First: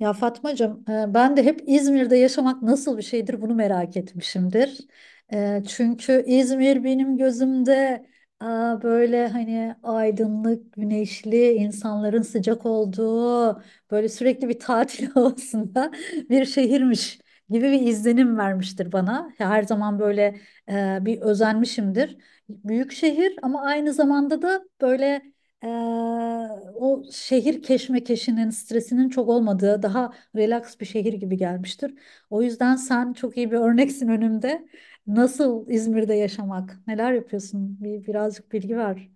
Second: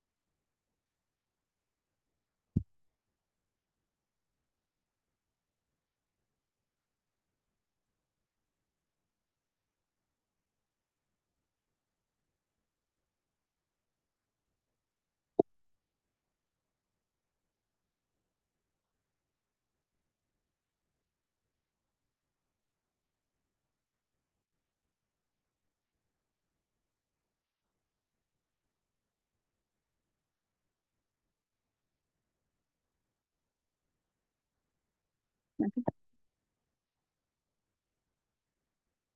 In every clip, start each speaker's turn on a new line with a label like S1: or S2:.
S1: Ya Fatmacığım, ben de hep İzmir'de yaşamak nasıl bir şeydir bunu merak etmişimdir. E, Çünkü İzmir benim gözümde e, böyle hani aydınlık, güneşli, insanların sıcak olduğu, böyle sürekli bir tatil havasında bir şehirmiş gibi bir izlenim vermiştir bana. Her zaman böyle bir özenmişimdir. Büyük şehir ama aynı zamanda da böyle ee, o şehir keşmekeşinin, stresinin çok olmadığı, daha relax bir şehir gibi gelmiştir. O yüzden sen çok iyi bir örneksin önümde. Nasıl İzmir'de yaşamak? Neler yapıyorsun? Birazcık bilgi ver.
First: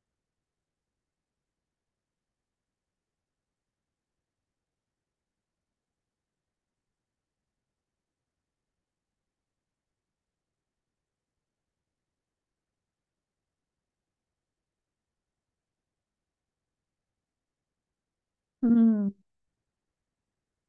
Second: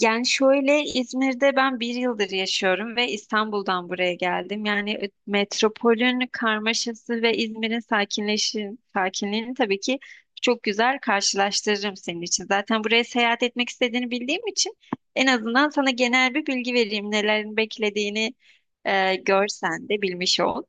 S2: Yani şöyle İzmir'de ben bir yıldır yaşıyorum ve İstanbul'dan buraya geldim. Yani metropolün karmaşası ve İzmir'in sakinliğini tabii ki çok güzel karşılaştırırım senin için. Zaten buraya seyahat etmek istediğini bildiğim için en azından sana genel bir bilgi vereyim. Nelerin beklediğini
S1: Hmm.
S2: görsen de bilmiş ol.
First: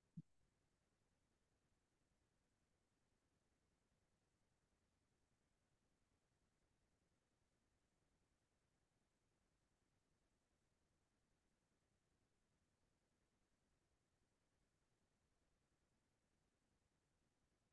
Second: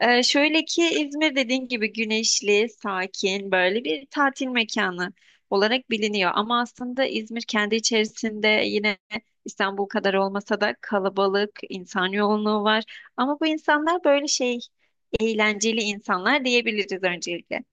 S2: Şöyle ki İzmir dediğin gibi güneşli, sakin, böyle bir tatil mekanı olarak biliniyor. Ama aslında İzmir kendi içerisinde yine İstanbul kadar olmasa da kalabalık, insan yoğunluğu var. Ama bu insanlar böyle şey eğlenceli insanlar diyebiliriz öncelikle.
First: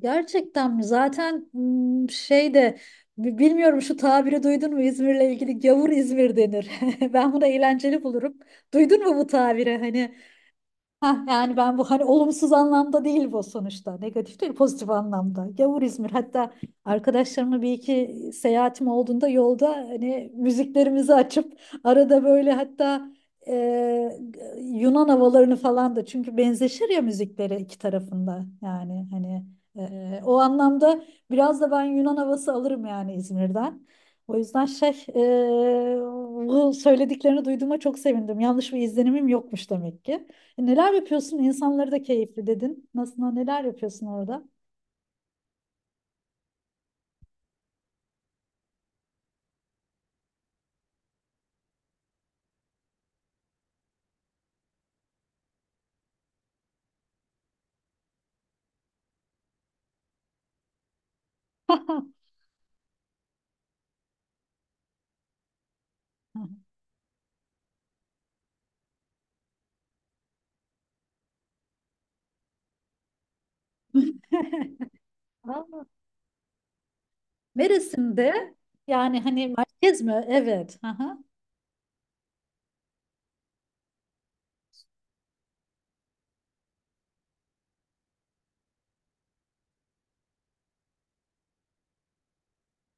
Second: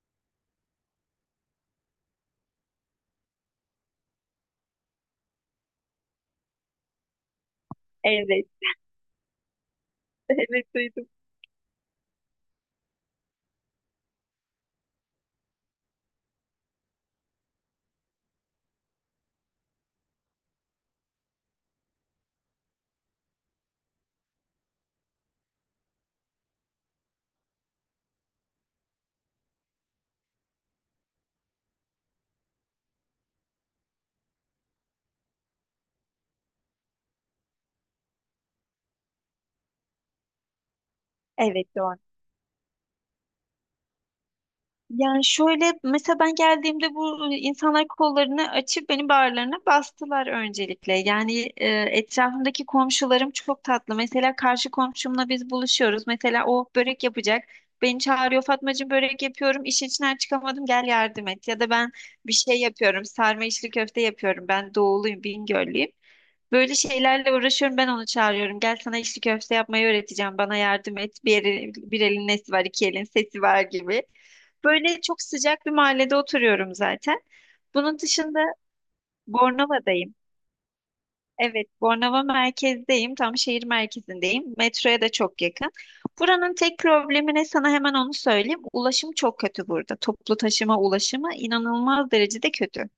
S1: Gerçekten mi? Zaten hmm, bilmiyorum şu tabiri duydun mu İzmir'le ilgili, gavur İzmir denir. Ben bunu eğlenceli bulurum.
S2: Evet,
S1: Duydun mu bu tabiri? Hani
S2: evet duydum.
S1: ha, yani ben bu hani olumsuz anlamda değil bu sonuçta. Negatif değil, pozitif anlamda. Gavur İzmir. Hatta arkadaşlarımla bir iki seyahatim olduğunda yolda hani müziklerimizi açıp arada böyle hatta e, Yunan havalarını falan da, çünkü benzeşir ya müzikleri iki tarafında. Yani hani o anlamda biraz da ben Yunan havası alırım yani İzmir'den. O yüzden bu söylediklerini duyduğuma çok sevindim. Yanlış bir izlenimim yokmuş demek ki. E, Neler yapıyorsun?
S2: Evet,
S1: İnsanları
S2: doğru.
S1: da keyifli dedin. Nasıl, neler yapıyorsun orada?
S2: Yani şöyle mesela ben geldiğimde bu insanlar kollarını açıp benim bağırlarına bastılar öncelikle. Yani etrafımdaki komşularım çok tatlı. Mesela karşı komşumla biz buluşuyoruz. Mesela o börek yapacak. Beni çağırıyor, Fatmacığım börek yapıyorum. İşin içinden çıkamadım, gel yardım et. Ya da ben bir şey yapıyorum. Sarma, içli köfte yapıyorum. Ben doğuluyum, Bingöllüyüm. Böyle şeylerle uğraşıyorum, ben onu çağırıyorum. Gel sana içli köfte yapmayı öğreteceğim, bana yardım et. Bir elin nesi var, iki elin sesi var gibi. Böyle çok sıcak bir
S1: Aa,
S2: mahallede oturuyorum zaten. Bunun dışında
S1: Mersin'de, yani hani merkez
S2: Bornova'dayım.
S1: mi? Evet. Aha.
S2: Evet, Bornova merkezdeyim. Tam şehir merkezindeyim. Metroya da çok yakın. Buranın tek problemi ne sana hemen onu söyleyeyim. Ulaşım çok kötü burada. Toplu taşıma ulaşımı inanılmaz derecede kötü.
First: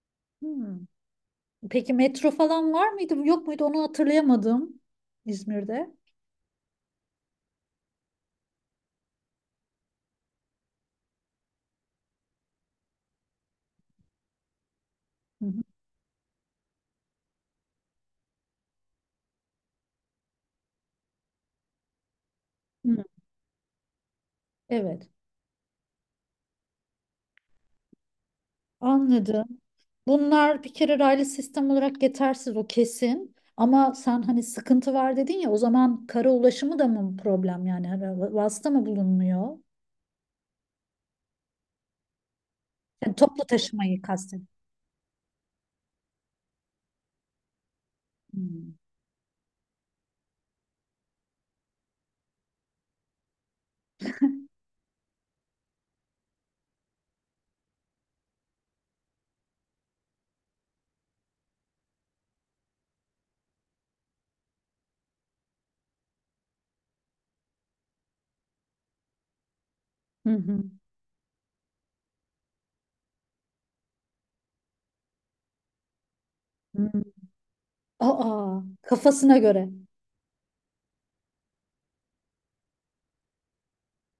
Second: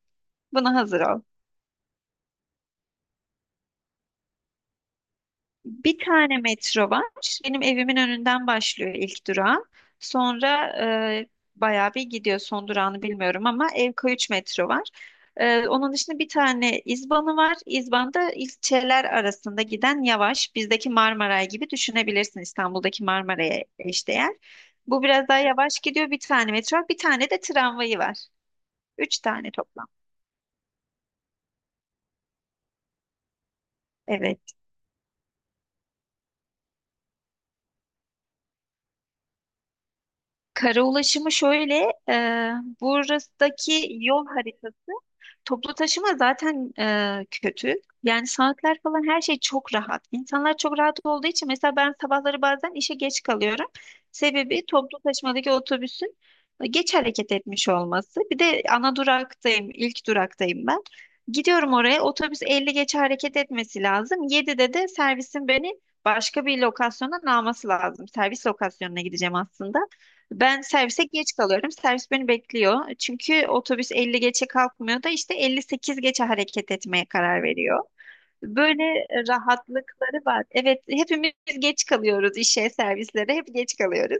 S2: Buna
S1: Hmm.
S2: hazır ol.
S1: Peki metro falan var mıydı? Yok muydu? Onu hatırlayamadım. İzmir'de.
S2: Bir tane metro var. Benim evimin önünden başlıyor ilk durağı. Sonra e, bayağı bir gidiyor, son durağını bilmiyorum ama Evköy 3 metro var.
S1: Hı hı.
S2: Onun dışında bir tane İzban'ı var. İzban'da ilçeler arasında giden yavaş. Bizdeki Marmaray gibi düşünebilirsin,
S1: Hmm.
S2: İstanbul'daki Marmaray'a eşdeğer. Bu
S1: Evet.
S2: biraz daha yavaş gidiyor. Bir tane metro var. Bir tane de tramvayı var. Üç tane
S1: Anladım.
S2: toplam.
S1: Bunlar bir kere raylı sistem olarak yetersiz, o kesin. Ama sen hani
S2: Evet.
S1: sıkıntı var dedin ya, o zaman kara ulaşımı da mı problem yani? Hani vasıta mı bulunmuyor?
S2: Kara ulaşımı şöyle,
S1: Yani toplu
S2: buradaki
S1: taşımayı
S2: yol
S1: kastet.
S2: haritası toplu taşıma zaten kötü. Yani
S1: Hmm.
S2: saatler falan her şey çok rahat. İnsanlar çok rahat olduğu için mesela ben sabahları bazen işe geç kalıyorum. Sebebi toplu taşımadaki otobüsün geç hareket etmiş olması. Bir de ana duraktayım, ilk duraktayım ben. Gidiyorum oraya, otobüs 50 geç hareket etmesi lazım. 7'de de servisin beni başka bir lokasyondan alması lazım. Servis lokasyonuna gideceğim aslında.
S1: Hı
S2: Ben
S1: hı.
S2: servise geç kalıyorum. Servis beni bekliyor. Çünkü otobüs 50 geçe kalkmıyor da işte 58 geçe hareket
S1: Hı.
S2: etmeye karar veriyor.
S1: Aa,
S2: Böyle
S1: kafasına göre.
S2: rahatlıkları var. Evet, hepimiz geç kalıyoruz işe, servislere hep geç kalıyoruz.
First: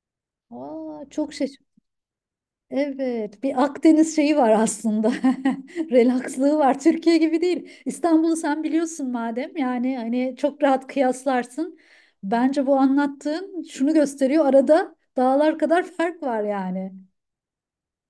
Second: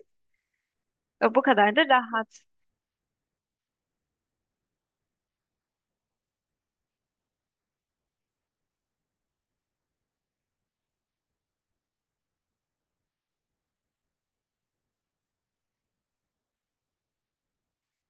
S1: Aa, çok
S2: Bu
S1: şaşır.
S2: kadar da rahat.
S1: Evet, bir Akdeniz şeyi var aslında. Relakslığı var. Türkiye gibi değil. İstanbul'u sen biliyorsun madem. Yani hani çok rahat kıyaslarsın. Bence bu anlattığın şunu gösteriyor. Arada dağlar kadar fark var yani.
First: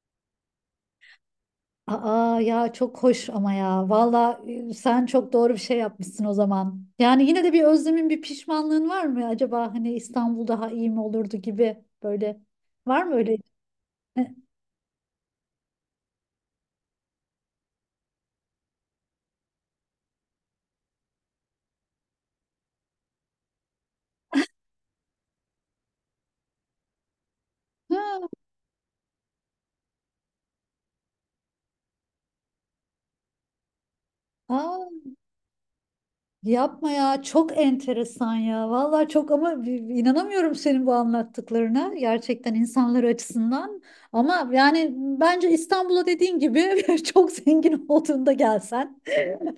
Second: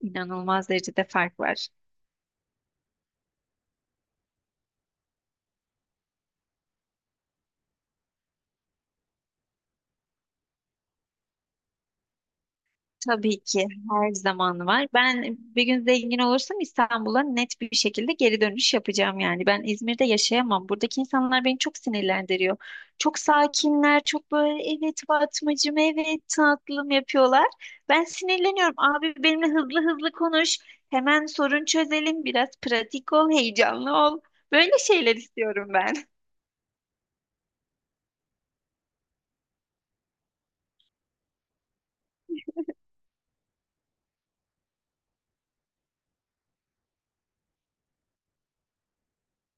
S2: İnanılmaz derecede fark var.
S1: Aa ya, çok hoş ama ya. Valla sen çok doğru bir şey yapmışsın o zaman. Yani yine de bir özlemin, bir pişmanlığın var mı acaba, hani İstanbul daha iyi mi olurdu gibi böyle. Var mı öyle?
S2: Tabii ki her zaman var. Ben bir gün zengin olursam İstanbul'a net bir şekilde geri dönüş yapacağım yani. Ben İzmir'de yaşayamam. Buradaki insanlar beni çok sinirlendiriyor. Çok sakinler, çok böyle evet Fatmacığım, evet tatlım yapıyorlar. Ben
S1: Ha,
S2: sinirleniyorum. Abi benimle hızlı hızlı konuş. Hemen sorun çözelim. Biraz pratik ol, heyecanlı ol. Böyle
S1: aa,
S2: şeyler istiyorum ben.
S1: yapma ya, çok enteresan ya. Valla çok, ama bir inanamıyorum senin bu anlattıklarına. Gerçekten insanlar açısından. Ama yani bence İstanbul'a dediğin gibi çok zengin olduğunda gelsen.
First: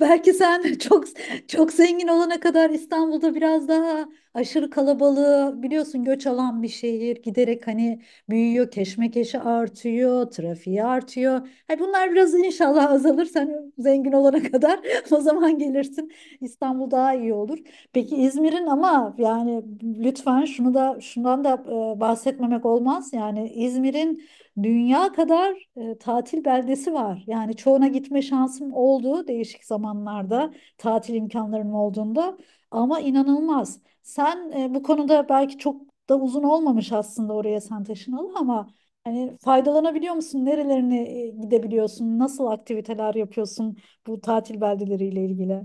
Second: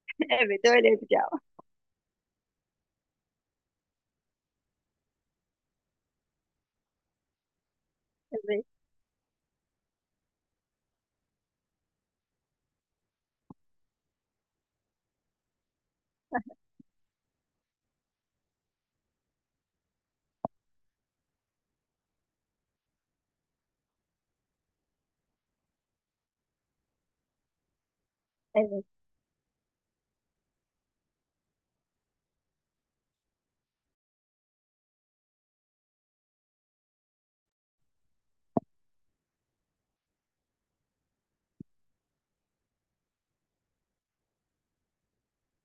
S1: Belki
S2: Evet,
S1: sen
S2: öyle
S1: çok
S2: yapacağım.
S1: çok zengin olana kadar İstanbul'da biraz daha aşırı kalabalığı biliyorsun, göç alan bir şehir, giderek hani
S2: Evet,
S1: büyüyor, keşmekeşi artıyor, trafiği artıyor. Hani bunlar biraz inşallah azalır sen zengin olana kadar, o zaman gelirsin. İstanbul daha iyi olur. Peki İzmir'in ama, yani lütfen şunu da şundan da bahsetmemek olmaz. Yani İzmir'in dünya kadar tatil beldesi var. Yani çoğuna gitme şansım
S2: evet.
S1: oldu değişik zamanlarda tatil imkanlarım olduğunda, ama inanılmaz. Sen bu konuda belki çok da uzun olmamış aslında oraya sen taşınalı, ama hani faydalanabiliyor musun? Nerelerine gidebiliyorsun? Nasıl aktiviteler yapıyorsun bu tatil beldeleriyle ilgili?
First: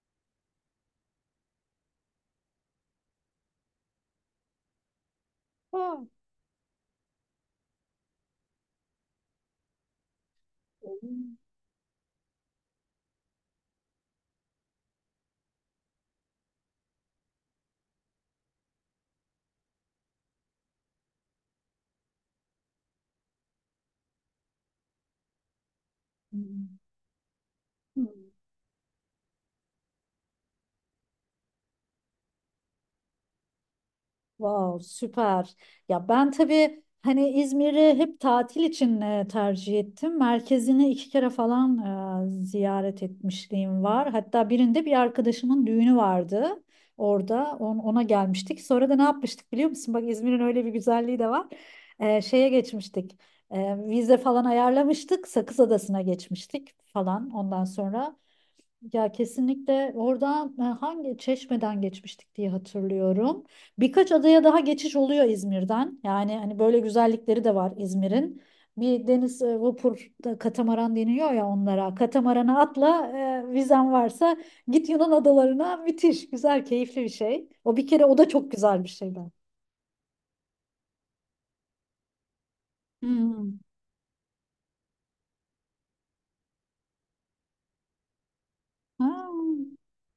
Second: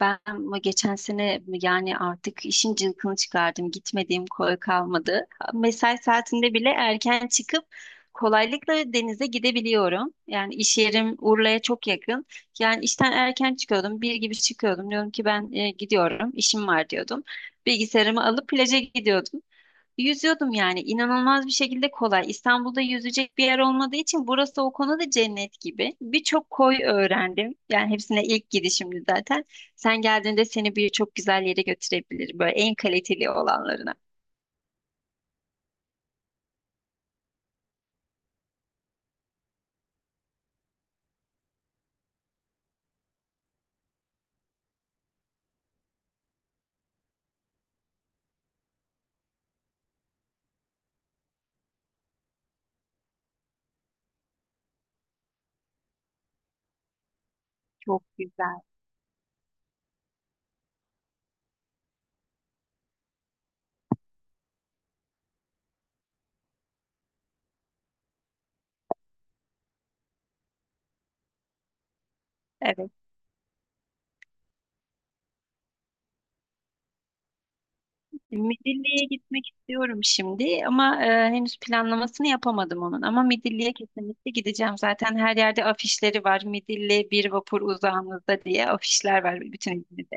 S2: Ben bu geçen sene yani artık işin cılkını çıkardım. Gitmediğim koy kalmadı. Mesai
S1: Ha.
S2: saatinde bile erken çıkıp kolaylıkla denize gidebiliyorum. Yani iş yerim Urla'ya çok yakın. Yani işten erken çıkıyordum. Bir gibi çıkıyordum. Diyorum ki ben gidiyorum, işim var diyordum. Bilgisayarımı alıp plaja gidiyordum. Yüzüyordum yani inanılmaz bir şekilde kolay. İstanbul'da yüzecek bir yer olmadığı için burası o konuda cennet gibi. Birçok
S1: Hmm.
S2: koy öğrendim. Yani hepsine ilk gidişimdi zaten. Sen geldiğinde seni birçok güzel yere götürebilir. Böyle en kaliteli olanlarına.
S1: Wow, süper. Ya ben tabii hani İzmir'i hep tatil için tercih ettim. Merkezini iki kere falan ziyaret etmişliğim var. Hatta birinde bir arkadaşımın düğünü vardı orada. Ona gelmiştik. Sonra da ne yapmıştık biliyor musun? Bak İzmir'in öyle bir güzelliği de var. Şeye geçmiştik. E, vize falan ayarlamıştık. Sakız Adası'na geçmiştik falan ondan
S2: Çok
S1: sonra.
S2: güzel.
S1: Ya kesinlikle oradan hangi, Çeşme'den geçmiştik diye hatırlıyorum. Birkaç adaya daha geçiş oluyor İzmir'den. Yani hani böyle güzellikleri de var İzmir'in. Bir deniz vapur da, katamaran deniyor ya onlara. Katamarana
S2: Evet.
S1: atla, vizen varsa git Yunan adalarına, müthiş güzel keyifli bir şey. O bir kere, o da çok güzel bir
S2: Midilli'ye
S1: şey ben.
S2: gitmek istiyorum şimdi ama henüz planlamasını yapamadım onun. Ama
S1: Hmm.
S2: Midilli'ye kesinlikle gideceğim. Zaten her yerde afişleri var. Midilli bir vapur uzağınızda diye
S1: Ha.
S2: afişler var bütün İzmir'de.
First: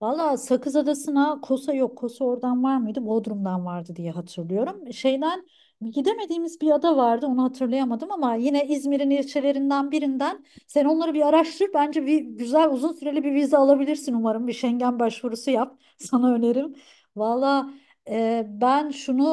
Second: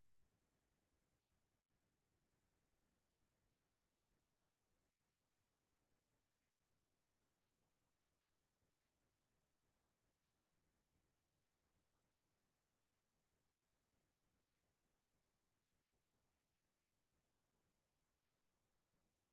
S1: Valla Sakız Adası'na Kosa yok. Kosa oradan var mıydı? Bodrum'dan vardı diye hatırlıyorum. Şeyden gidemediğimiz bir ada vardı. Onu hatırlayamadım ama yine İzmir'in ilçelerinden birinden. Sen onları bir araştır. Bence bir güzel uzun süreli bir vize alabilirsin umarım. Bir Schengen başvurusu yap. Sana önerim. Valla ben şunu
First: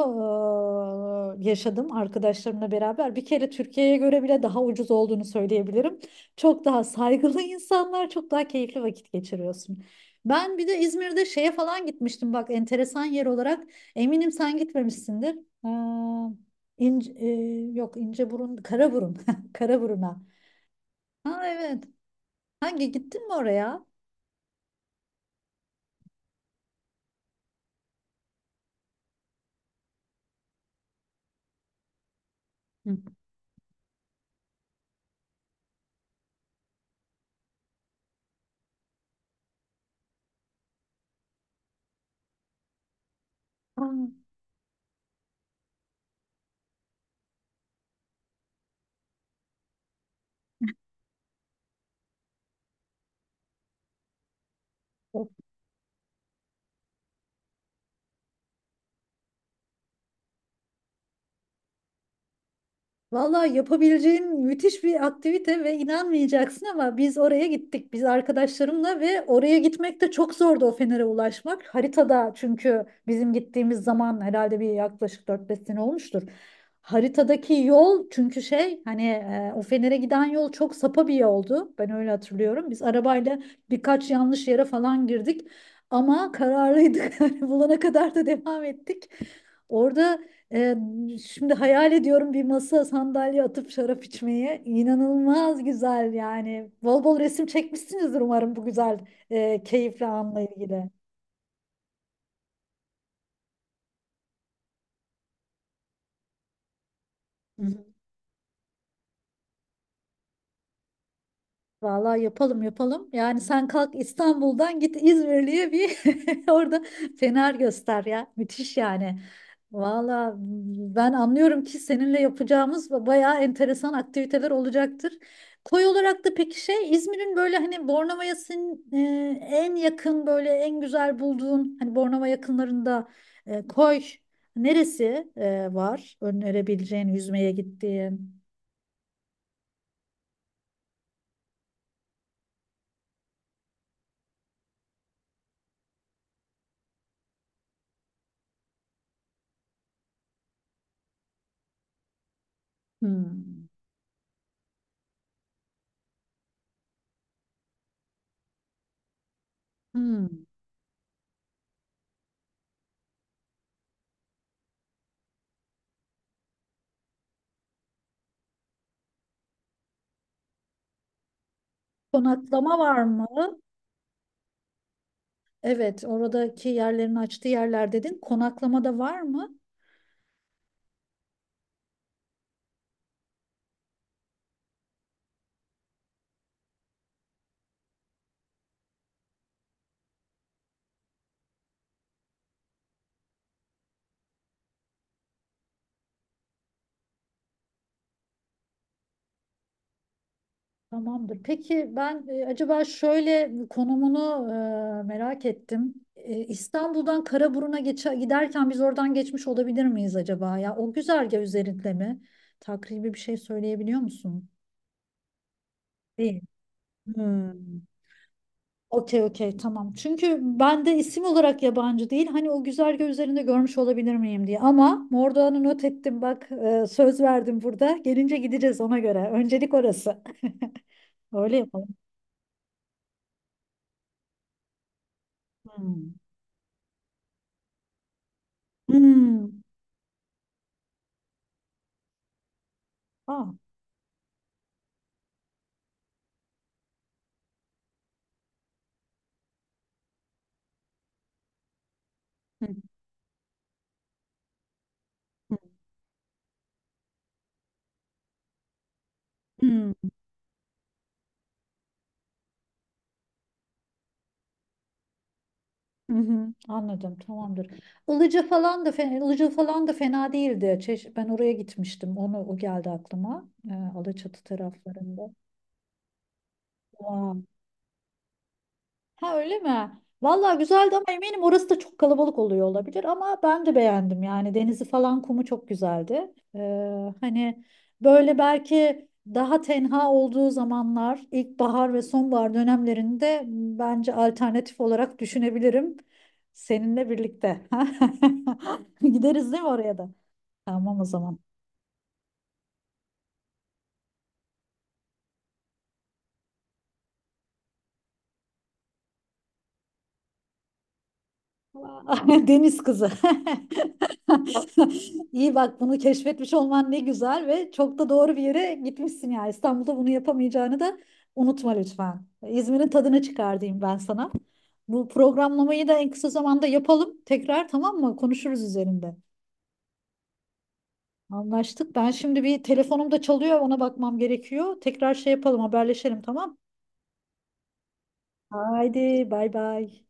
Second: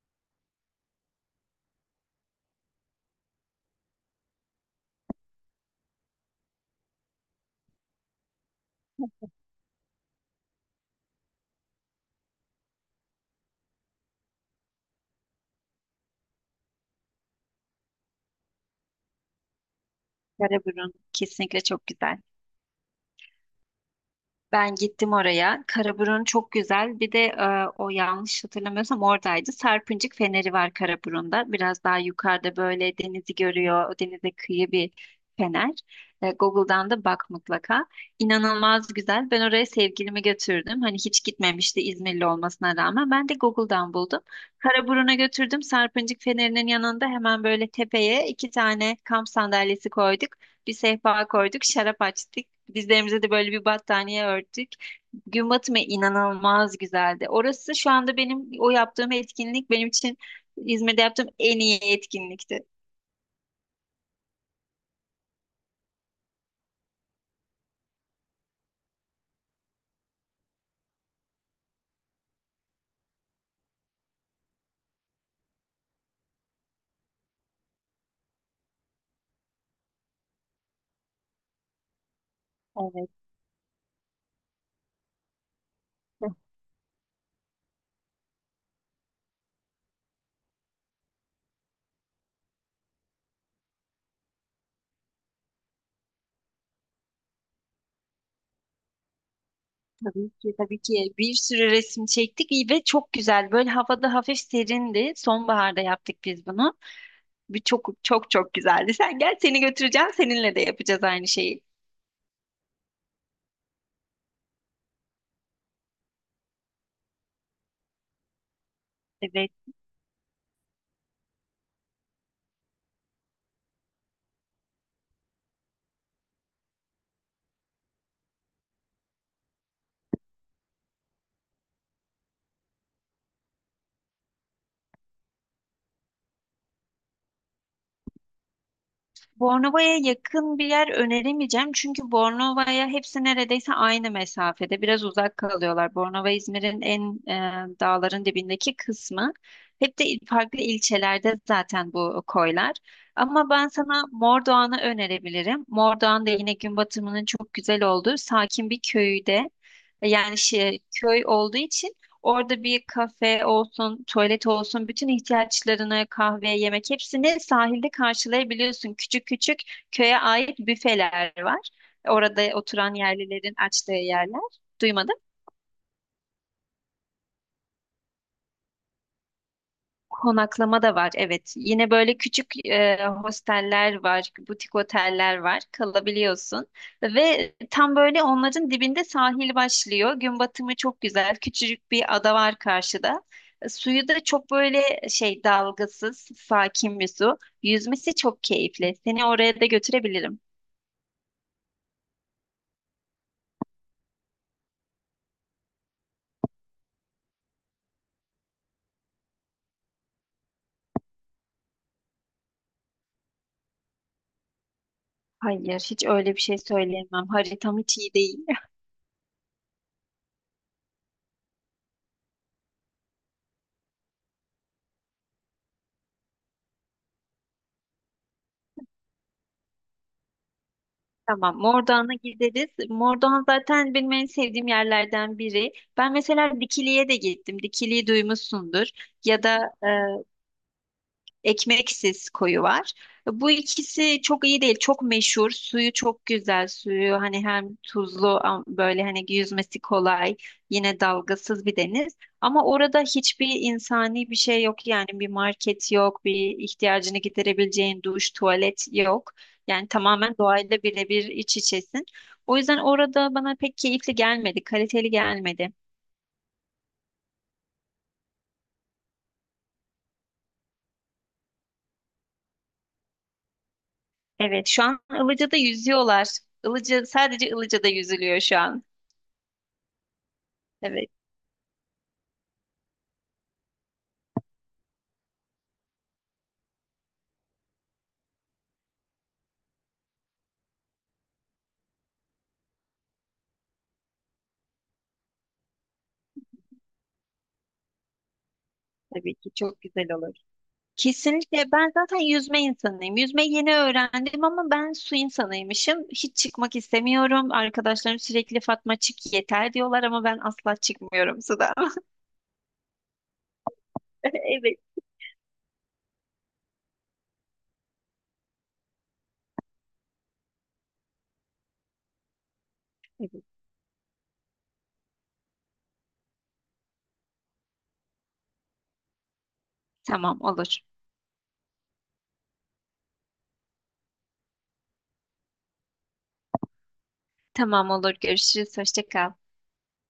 S1: yaşadım arkadaşlarımla beraber. Bir kere Türkiye'ye göre bile daha ucuz olduğunu söyleyebilirim. Çok daha saygılı insanlar, çok daha keyifli vakit geçiriyorsun. Ben bir de İzmir'de şeye falan gitmiştim bak, enteresan yer olarak. Eminim sen gitmemişsindir. Aa, ince, e, yok İnceburun, Karaburun. Karaburun'a.
S2: Karaburun
S1: Ha
S2: kesinlikle
S1: evet.
S2: çok güzel.
S1: Hangi, gittin mi oraya?
S2: Ben gittim oraya. Karaburun çok güzel. Bir de o, yanlış hatırlamıyorsam oradaydı. Sarpıncık Feneri var Karaburun'da. Biraz daha yukarıda
S1: Hı.
S2: böyle, denizi görüyor. O denize kıyı bir fener. Google'dan da bak mutlaka. İnanılmaz güzel. Ben oraya sevgilimi götürdüm. Hani hiç gitmemişti İzmirli olmasına rağmen. Ben de Google'dan buldum. Karaburun'a götürdüm. Sarpıncık Feneri'nin yanında hemen böyle tepeye iki tane kamp sandalyesi koyduk. Bir sehpa koyduk, şarap açtık. Dizlerimize de böyle bir battaniye örttük.
S1: Aa.
S2: Gün batımı inanılmaz güzeldi. Orası şu anda benim, o yaptığım etkinlik benim için İzmir'de yaptığım en iyi etkinlikti.
S1: Vallahi yapabileceğin müthiş bir aktivite ve inanmayacaksın ama biz oraya gittik. Biz arkadaşlarımla, ve oraya gitmek de çok zordu o Fener'e ulaşmak. Haritada, çünkü bizim gittiğimiz zaman herhalde bir yaklaşık 4 5 sene olmuştur. Haritadaki yol, çünkü şey, hani o Fener'e giden yol çok sapa bir yoldu. Ben öyle hatırlıyorum. Biz
S2: Evet,
S1: arabayla birkaç yanlış yere falan girdik ama kararlıydık. Yani bulana kadar da devam ettik. Orada ee, şimdi hayal ediyorum bir masa sandalye atıp şarap içmeye. İnanılmaz güzel yani. Bol bol resim çekmişsinizdir umarım bu güzel keyifli
S2: tabii
S1: anla
S2: ki tabii
S1: ilgili.
S2: ki bir sürü resim çektik ve çok güzel. Böyle havada hafif serindi. Sonbaharda yaptık biz bunu. Bir çok çok çok güzeldi. Sen gel, seni götüreceğim. Seninle de yapacağız aynı şeyi.
S1: Vallahi yapalım yapalım. Yani sen kalk İstanbul'dan, git İzmirli'ye bir orada fener göster ya. Müthiş yani.
S2: Evet.
S1: Vallahi ben anlıyorum ki seninle yapacağımız bayağı enteresan aktiviteler olacaktır. Koy olarak da peki şey, İzmir'in böyle hani Bornova'ya en yakın, böyle en güzel bulduğun hani Bornova yakınlarında koy neresi var önerebileceğin, yüzmeye gittiğin?
S2: Bornova'ya yakın bir yer öneremeyeceğim çünkü Bornova'ya hepsi neredeyse aynı mesafede. Biraz uzak kalıyorlar. Bornova İzmir'in en e, dağların dibindeki kısmı. Hep de farklı ilçelerde zaten bu koylar. Ama
S1: Hmm.
S2: ben sana Mordoğan'ı önerebilirim. Mordoğan da yine gün batımının çok güzel olduğu sakin bir köyde. Yani
S1: Hmm.
S2: şey, köy olduğu için orada bir kafe olsun, tuvalet olsun, bütün ihtiyaçlarını kahve, yemek hepsini sahilde karşılayabiliyorsun. Küçük küçük köye ait büfeler var. Orada
S1: Konaklama
S2: oturan
S1: var
S2: yerlilerin
S1: mı?
S2: açtığı yerler. Duymadın
S1: Evet, oradaki yerlerini açtığı yerler dedin. Konaklama da var mı?
S2: konaklama da var, evet. Yine böyle küçük hosteller var, butik oteller var, kalabiliyorsun. Ve tam böyle onların dibinde sahil başlıyor. Gün batımı çok güzel, küçücük bir ada var karşıda. Suyu da çok böyle şey, dalgasız, sakin bir su. Yüzmesi çok keyifli. Seni oraya da götürebilirim.
S1: Tamamdır. Peki ben acaba şöyle konumunu merak ettim. İstanbul'dan Karaburun'a giderken biz oradan geçmiş olabilir miyiz acaba? Ya o güzergah üzerinde mi? Takribi bir şey söyleyebiliyor musun?
S2: Hayır, hiç öyle
S1: Değil.
S2: bir şey söyleyemem. Haritam
S1: Hmm.
S2: hiç iyi değil.
S1: Okey okey, tamam. Çünkü ben de isim olarak yabancı değil. Hani o güzergah üzerinde görmüş olabilir miyim diye. Ama Mordoğan'ı not ettim bak, söz verdim burada. Gelince gideceğiz ona göre. Öncelik orası. Öyle
S2: Tamam,
S1: yapalım.
S2: Mordoğan'a gideriz. Mordoğan zaten benim en sevdiğim yerlerden biri. Ben
S1: Hmm.
S2: mesela Dikili'ye de gittim. Dikili'yi duymuşsundur. Ya
S1: Hmm.
S2: da ekmeksiz koyu var.
S1: Aa.
S2: Bu ikisi çok iyi değil, çok meşhur. Suyu çok güzel, suyu hani hem tuzlu, böyle hani yüzmesi kolay, yine dalgasız bir deniz.
S1: Hı,
S2: Ama orada hiçbir insani bir şey yok yani, bir
S1: hı,
S2: market yok, bir ihtiyacını giderebileceğin duş, tuvalet yok. Yani
S1: hı,
S2: tamamen doğayla birebir iç içesin. O yüzden orada bana pek keyifli gelmedi, kaliteli gelmedi.
S1: hı, hı. Anladım, tamamdır. Ilıca falan da fena, Ilıca falan da fena değildi. Ben oraya gitmiştim. Onu, o geldi aklıma. E, Alaçatı
S2: Evet, şu an
S1: taraflarında.
S2: Ilıca'da yüzüyorlar. Ilıca, sadece Ilıca'da yüzülüyor şu an.
S1: Ha, öyle mi? Vallahi güzeldi ama
S2: Evet.
S1: eminim orası da çok kalabalık oluyor olabilir, ama ben de beğendim yani, denizi falan kumu çok güzeldi. Hani böyle belki daha tenha olduğu zamanlar, ilkbahar ve sonbahar dönemlerinde bence alternatif olarak düşünebilirim seninle birlikte.
S2: Tabii ki
S1: Gideriz değil mi
S2: çok
S1: oraya da?
S2: güzel olur.
S1: Tamam o zaman.
S2: Kesinlikle ben zaten yüzme insanıyım. Yüzmeyi yeni öğrendim ama ben su insanıymışım. Hiç çıkmak istemiyorum. Arkadaşlarım sürekli Fatma çık yeter diyorlar ama ben asla çıkmıyorum sudan.
S1: Deniz kızı.
S2: Evet.
S1: İyi, bak bunu keşfetmiş olman ne güzel ve çok da doğru bir yere gitmişsin ya. İstanbul'da bunu yapamayacağını da unutma lütfen. İzmir'in tadını
S2: Evet.
S1: çıkar diyeyim ben sana. Bu programlamayı da en kısa zamanda yapalım. Tekrar, tamam mı? Konuşuruz üzerinde.
S2: Tamam olur.
S1: Anlaştık. Ben şimdi, bir telefonum da çalıyor. Ona bakmam gerekiyor. Tekrar şey yapalım, haberleşelim, tamam?
S2: Tamam olur. Görüşürüz.
S1: Haydi
S2: Hoşça kal.
S1: bay bay.